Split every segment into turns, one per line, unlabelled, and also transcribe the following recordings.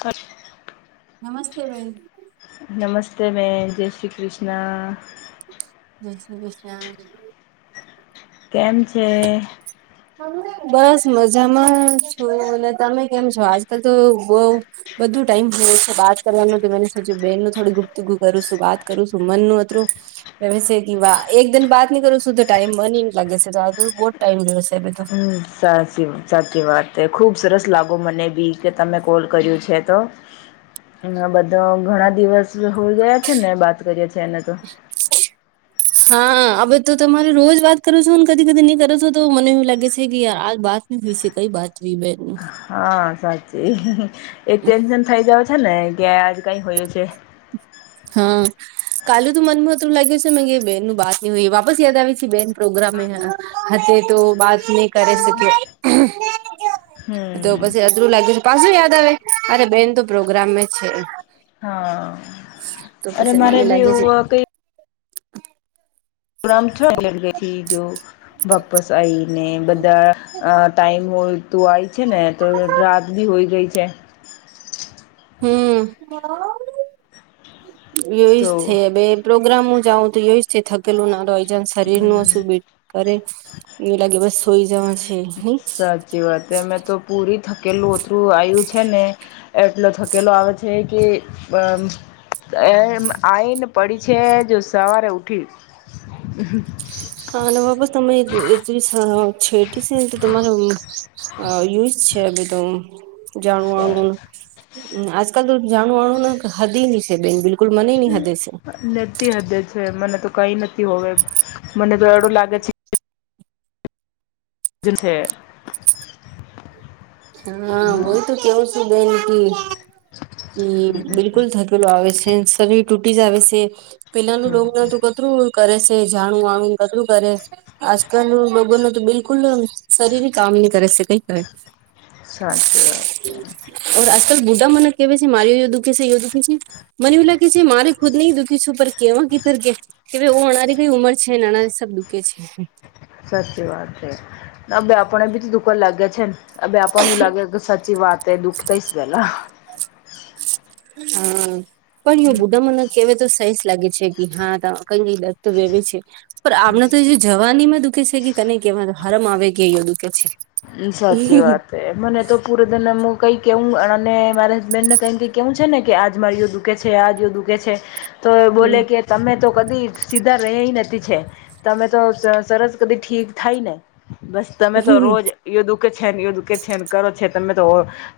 હર.
નમસ્તે બેન.
નમસ્તે બેન જય શ્રી કૃષ્ણ.
જય શ્રી ક્રિષ્ના.
કેમ છે?
બસ મજામાં છું અને તમે કેમ છો આજકલ તો બઉ બધું ટાઈમ થયો છે બાત કરવાનું તો મને સોચીયો બેનું થોડું ગુપતગું કરું છું વાત કરું છું મનનું અતરું. ને વેસી ગી વા એકદન બાત ન કરું શું તો ટાઈમ મન ની લાગે છે. હજુ બોટ ટાઇમ રેહવે છે અભી તો.
હમ સાચી સાચી વાત ખૂબ સરસ લાગો મને બી કે તમે કોલ કર્યું છે તો. બધા ઘણા દિવસ હોય ગયા છે ને બાત કરીએ છે એને તો.
[inaudible] હા હવે તો તમારે રોજ વાત કરો છો કદી-કદી ની કરૂ સુ તો મને એવું લાગે છે કેય આજ બાત ની વિશે કઈ બાત વીવે.
હા સાચી એક ટેન્શન થઈ જાવે છે ને કે આજ કઈ હોયો છે.
હા. કાલું તો મનમહતત્રું લાગ્યું છે મ બ બેનનું બાહતની હોઈ વાપસ યાદવેછી બેન પ્રોગ્રામમે હા હા તે તો વાત નહી કરે શકે. તો
હમ
પછી અતરો લાગ્યું છે પાછું યાદ આવે અરે બેન તો પ્રોગ્રામ છે.
હા
તો
અરે
પછી
મારે
મને
બી
લાગે છે
એવું કઈ રામછોડ ગઈ થી જો વાપસ આઈને બધા અ ટાઈમ હોય તુ આવી છે ને તો રાત બી હોઈ ગઈ છે.
હમ એય
તો
જ છે બે પ્રોગ્રામ હું જાઉં તો ય જ થકેલું નાજ શરીર નો
હમ
શું. કરે એવું લાગે બસ સોઈ જવાશે.
સાચી વાત મેં તો પૂરી થકેલું ઓતરું આવ્યું છે ને. એટલો થકેલો આવે છે કે આ. એ આવીઈને પડી છે જો સવારે ઉઠ્યો.
હા અને બાપસ તમે છેટી છે ને તો તમારે અ યુજ છે બીધું જાણું વાણું. આજકાલ તો જાણું આળું ને હદી નની છે બેન બિલકુલ મનેહીઈ હદે છે.
લતી હદે છે મને તો કઈ નથી હોવે મને તો એડું લાગે છે. જે છે.
હા
હમ
વોય તો કેવું શું બેન કે બિલકુલ થકી પેલુ આવે છે શરીર તૂટી જ આવે છે પેલાનું લોગ ના તો કતરું. કરે છે જાણું વાણું કેટલું કરે છે. આજકાલ લોકો ન તો બિલકુલ શરીર કામ નહિ કરે શકે.
સાચી વાત છે.
ઓ આજકાલ બુ મને કે છે મારી યોય દુખી છે યોું દુખી છે. મને્યું લાગે છે મારે ખુદ નહી દુઃખી છું પર કેવા કધર કે કે ભ ઓ અનાથી કઈ ઉંમર છે નાનાથી સબ દુઃખે છે.
સાચી વાત છે બેપણને બી દુઃખ જ લાગે છે ને આ બેપણને એવું લાગે કે સાચે ચી વાતે દુઃખ તઈવેલા.
હા પણ એ બુઢ મને કેવાય તો સઈ લાગે છે કે હા કઈ ક દત તો બેબી છે પણ આમ તો વાની માં દુખે છે કે કને કહેવા હરમ આવે કે અયો દુખે છે.
સાચી વાત મને તો પૂરે ધન મુ કંઈક કેહવું અણને મારા હસબેન્ડને કંઈ કઈ કેવું છે ને કે આજ મારી દુઃખ છે આ જો દુખે છે તો
હમ
બોલે કે તમે તો કદી સીધા રઈ નથી છે તમે તો સરસ કદી ઠીક થાય ને બસ તમે તો રોજ એયો દુખે છે ને એ દુખે છે ને કરો છે તમે તો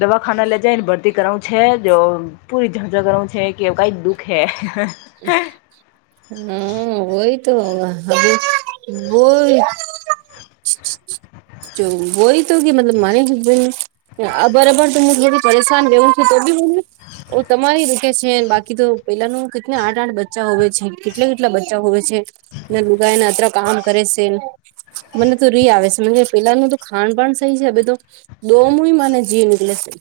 દવા ખાને લે જાય ભરતી કરું છે જો પૂરી જાઝજર કરું છે કે કઈ દુખ હે
[unintelligible] હમ વય તો હવે [unintelligible] જો વોય મતલબ માને [unintelligible] અબાર અબાર તો મુ ઘળી પરેશાન રહે છુ તો બી હ ઓ તમારી દુખે છે બાકી તો પેલાનું કિટના આઠ આઠ બચ્ચા હોય છે કેટલા કેટલા બચ્ચા હોવે છે. ને લુગાયને અત્રા કામ કરે છે. મને તો રી આવે છે મ પેલાનું તો ખાણ પણ સહી છે અવે તો દો મું મને જી નિકલે છે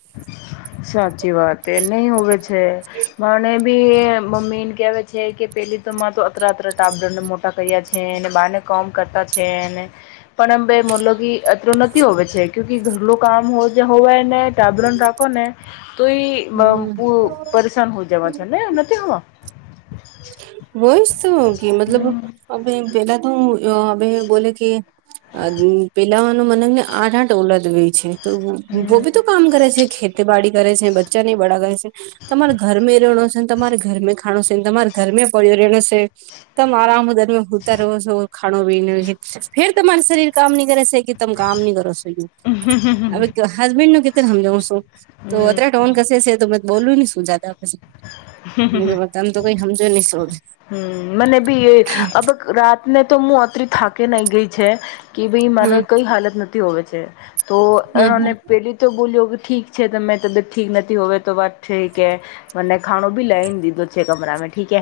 સાચી વાત એ નહીં હોવે છે મારે બી મમ્મી કે વે છે કે પેલી તો મા તો અત્રા અત્રા ટાવરા ને મોટા કયા છે અનેને બાને બી કોમ કરતા છેને પણ આમ ભાઈ મોલોગી અતરો નથી હોવે છે ક્યુ કે ઘરલું કામ હોવાય ને તાબરન રાખો ને તોઇ બ
હમ
પરેશાન હોય જવા છે ને નથી હોવા
વોયશ તો કે મતલબ
હમ
અવે પેલા તો અભે બોલે કે આ વ પેલાવાનું મનખ આઠ આઠ ઓલદ વેય છે. તો
હમ
વોબી તો કામ કરે છે ખેત ખેતી વાડી કરે છે બચ્ચા ને બડા કરે છે તમારે ઘર મે રહેણો છે તમારે ઘરમે ખાણો છે તમારે ઘરમે પડ્યો રહેણોશે તમે આરામદરમાં હુતા રહો - ખાણો પીનો રે ફિર તમારો શરીર કામ નહી કરે છે કે તમ કામ નહી કરો સો યુ હવે હસબેન્ડ નું કિતર હમજાવ છું તો અત્રે
હમ
ટોન કશે છે તો બોલ્યું નીને શું જાદા પશી તમ તો કોઈ સમજો નહી શો
હમ મને બી એ અબ રાતને તો હું અતરી થાકી નાઈ ગઈ છે. કે ભાઈ મારે
હમ
કંઈ હાલત નથી હોવે છે તો
હમ
અણને
હમ
પેલી તો બોલ્યો કે ઠીક છે તને તબિયત ઠીક નથી હોવે તો વાત ઠીક હ મને ખાણો બી લાઇન દિધો છે કમરામાં ઠીક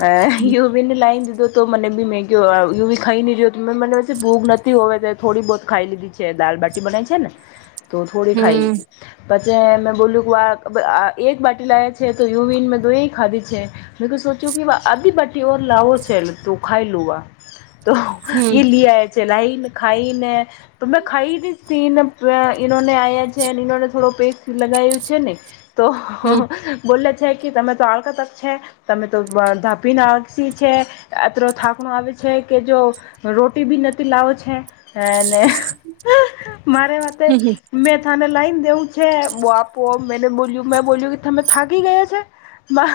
હે અ યો ને લાઇને દીધો તો મને બી મેગ્યો યોવી ખાઈ ની રહ્યો તોમેં મને ભૂગ નથી હોય તો થોડી બહુ ખાઈ લીધી છે જે દાલબાટી બનાઇ છે ને
[inaudible]
તો થોડી ખાઈ
હમ
લીધી પછે મેં બોલ્યું કે આ એક બાટી લાયા છે તો યુવન મેં દોઇન ખાધી છે મે તો કોઈ સોચ્યું કે વા આધી બાટી ઓર લાવો છે તો ખાઈ લુંવા તો
હમ
એ લિયા ચલાઇન ખાઈને તો મેં ખાઈ પીન ઈનો ને આયા છેને ઈનોને થોડો વિક્સ લગાવું છે ને તો
હમ
બોલે છે કે તમે તો આળકા તક છે તમે તો ધાપ- પીન આળસી છે અત્રો થાકણો આવે છે કે જો રોટી ભી નથી લાવો છે. હે ને મારે માટેથે
હમ
મેં થાને લઇને દેવું છે બાપ પોમ મેને બોલ્યું મે બોલ્યું કે તમે થાકી ગયા છે મા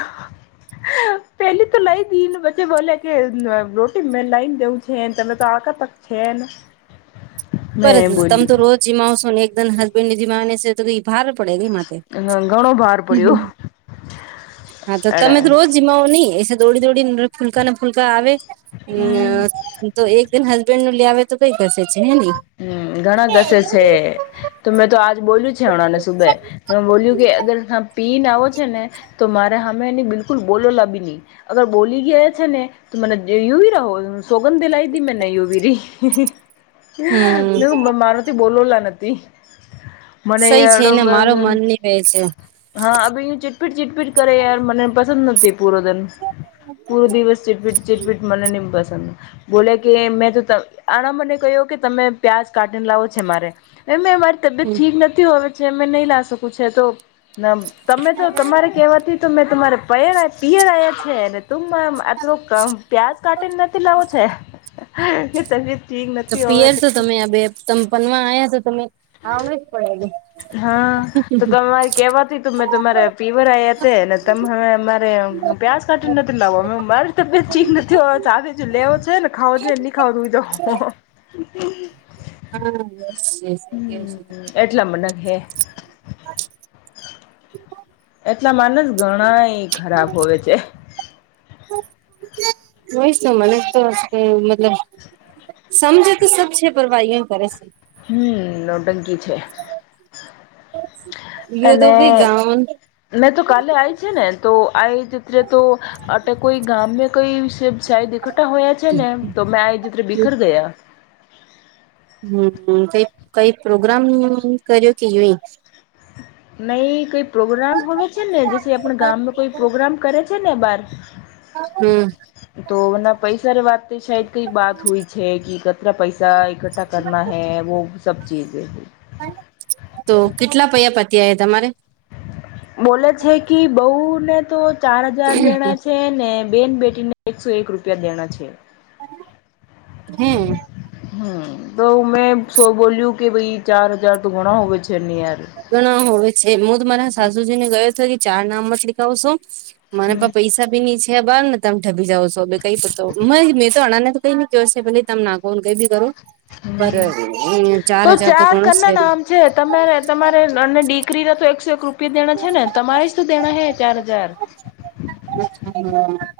પેલી લઈ દઈને વચ્ચે બોલે કે રોટી મે લઈને દેવું છે ને તમે તો આળકા તક છે ને
ઊભા રેજો
મેં
તમે તો રોજ જીમ આવશો ને એકદમ હસબેન્ડ જીમાને છે તો કઇ ભારે પડે કઇ માતે,
બોલ્યું ઘણો ભાર
હ
પડ્યો
હ, હા તો તમે
એડા
રોજ જીમાવ નહી એ દોડી દોડી ફૂલકા ને ફૂલકા આવે
હમ
મ તો એક હસબેન્ડ નું લે આવે તો કઈ કસે છે હે ને
હમ્મ ઘણા દસે છે તો મેં તો આજ બોલ્યું છે આમણે સુબે બોલ્યું કે અગર પીને આવો છે ને તો મારે અ હમે એની બિલકુલ બોલોલા બી નહીં અગર બોલી ગયા છે ને ત મને દૂરી રાહો સોગન દે લઈ દી મેને યુવી રહી મે
હમ
કહ્યું કે મારાથી બોલોલા નથી મને
સહી છે
એડો
ને મારો મન ની વે છે
હા અ બઉ ચિટપિટ ચિટપિટ કર યાર મને પસંદ નથી કે પૂરો દીન પૂરો દિવસ ચિટપીટ ચિટપીટ મને નહી પસંદ બોલે કે મેં તો આના મને કહ્યો કે તમે પ્યાજ કાઢીને લાવો છે એમે મારે તબિયત
હમ
ઠીક નથી હોવે છે મેં નહીં લા શકું છે તો તમે તો તમારે કેવાથી તો મેં તમારે પયર પિયર આયા છે કેમ આતરો કમ પ્યાજ કાટી ને નથી લાવો છે કે તબિત ઠીક
તો
નથી હોવે
પિયર તો તમે આ બે તમ પનવા આવ્યા તો તમે આવ જ પડે
હા તો તમારે કેવાતી તું મેં તમારે પીયર આયા તા ને તમે હમે અમારે પ્યાજ કાટી ને નથી લાવો, અ મ મારી તબિયત ઠીક નથી ઓર લેવો છે ને ખાવો લે ની ખાવ [unintelligible] [unintelligible]
હા બસ એજ
હમ્મ એટલા મને હે.
હા
એટલા માનસ ઘણા એ ખરાબ હોવે છે
હોય છે મને જ તો મતલબ [unintelligible] સમજે તો સબ છે પરવા એમ કરે છે
હમ્મ નોટંકી છે
[inaudible]
અને મેં તો કાલે આઈ છે ને તો આવી જ રીતે તો કોઈ ગામને કોઈ કઈ સબ શાયદ ઇક્કથા હોયા છે ને તો મેં આ એ જીતરે બીખર ગયા
હમ્મ કઈ કઈ પ્રોગ્રામ ની કર્યો કેય યુહી?
નઈ કઈ પ્રોગ્રામ હોવે છે ને, જેસે આપડા ગામમાં કોઈ પ્રોગ્રામ કરે છે ને બાર.
હમ્મ.
તો ઇના પૈસારી વાત શાયદ કઈ બાત હુય છે કે કતરા પૈસા ઇકઠ્ઠા કરના હૈ, વો સબ ચીજે
તો કેટલા પૈયા પતિયા હે તમારે?
બોલે છે કે બઉ ને તો ચાર હજાર દેણા છે છે ને બેન બેટી ને એકસો એક રૂપિયા દેણા છે.
હમ્મ
હમ્મ તો મેં શો બોલ્યું કે ભાઈ, ચાર હજાર તો ઘણા હોવે છે ની યાર.
ગણા હોય છે, મૂદ તો તમારા સાસુજી ને ગયો તો કે ચાર નામ મત લીખાવશો મને
હમ
પા પૈસા ભી ની છે અબાર ને તમે ઠભી જાવ છો, અબે કઈ પત્તો, મેં તો અણા ને તો કઈને ક્યો છે, ભલે તમે નાખો ને કઈ બી કરો પર [unintelligible]
તો ચાર કના નામ છે, તમારે તમારે નને દીકરી ના તો એકસો એક રૂપિયા દેણા છે ને, તમારે જ તો દેણા છે ચાર હજાર.
[unintelligible]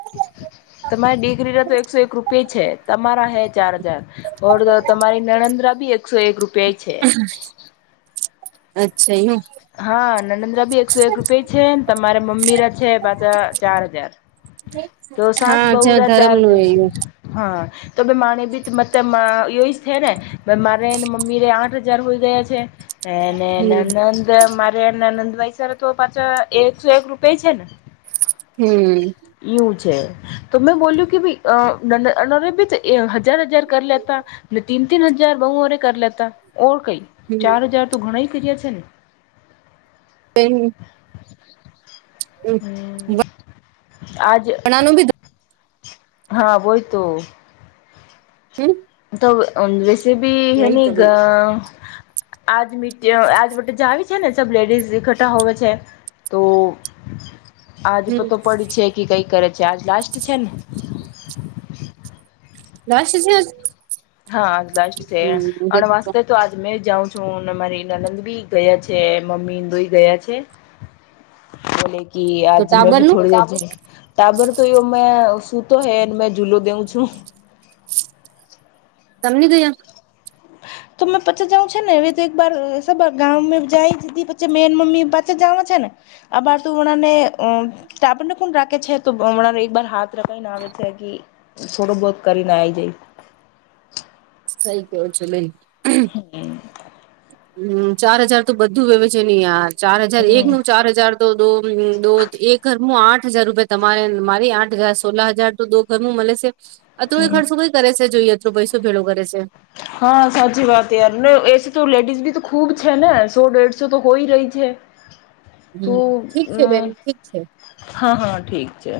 તમારે દીકરી રે તો એકસો એક રૂપિયા ઈ છે, તમારા હે ચાર હજાર. ઓર તો તમારી નણદરા બી એકસો એક રૂપિયા ઈ છે.
[inaudible] અચ્છા યુ.
હા નણંદરા બી એકસો એક રૂપિયા છે ને, તમારા મમ્મી રા છે પાછા ચાર હજાર. તો સાસ
હા જ્યાં
બહુરા
ધરમ
ચાર
નું
હજાર હા તો બી માને બીત બતેમાં એજ છે ને મારે ને મમ્મીરે આઠ હજાર હોય ગયા છે. એને
એવું
નનંદ મારે નનંદ ભાઈ સર તો પાછા એકસો એક રૂપિયા ઈ છે ને.
હમ્મ
એવું છે, તો મેં બોલ્યું કે ભાઈ કે અ નણંદ બી હજાર હજાર કર લેતા, ને તીન તીન હજાર બહુઓરે કર લેતા, ઓર કઈ ચાર
હમ
હજાર તો ઘણાય કર્યા છે ને
તેન
હમ્મ આજ
નાનું બી
હા વોહી તો
હમ્મ
તો અ રેસીપી હેનીગ
બધું
આજ મીટીયો આજ વતે જાવી છે ને સબ લેડીઝ એકઠા હોવે છે, તો આજ
હમ
તોતો પડી છે. કી કઈ કરે છે, આજ લાસ્ટ છે ને.
લાસ્ટ છે આજ?
હા આજ લાસ્ટ છે, અણ વાસતે તો આજ મેં જાઉં છું, ને મારી નનંદ બી ગયા છે, મમ્મી ને દોઈ ગયા છે. બોલે કે
તો
આજ મેં
ટાબર
ભી
નું
થોડ [unintelligible] ટાબર તો એવ મેં સૂતો હૈ મે જૂલો દેઉ છું.
તમની ધયા
તો મે પછી જઉં છે ને, એવી તો એકબાર ગામમે જાયી છી પછી મેન મમ્મી જામ છે ને, આબાર તું વણોરે તા આપણને કોણ રાખે છે તો હમણાં એક વાર હાથ રખીને આવે છે કે થોડો બહુંત કરીને આઈ જઈ.
સહી કેવો છો બેન.
હા બેન.
હમ્મ ચાર હજાર તો બધું વેવે છે ની યાર ચાર હજાર એક
હમ
નો ચાર હજાર. તો દો અમ્મા દો એ ઘરમુ આઠ હજાર રૂપિયા તમારે મારી આઠ હજાર સોલા હજાર તો દો ઘરમું મળે છે અથવા એ
હમ
ખર્ચો કઈ કરે છે જોઈએ અથ પૈસો ભેડો કરે છે.
હા સાચી વાત યાર ને એસી તો લેડીઝ બી તો ખૂબ છે ને સો દેઢસો તો હોય રહી છે. તો
હમ્મ ઠીક છે બેન ઠીક છે.
હા હા ઠીક છે.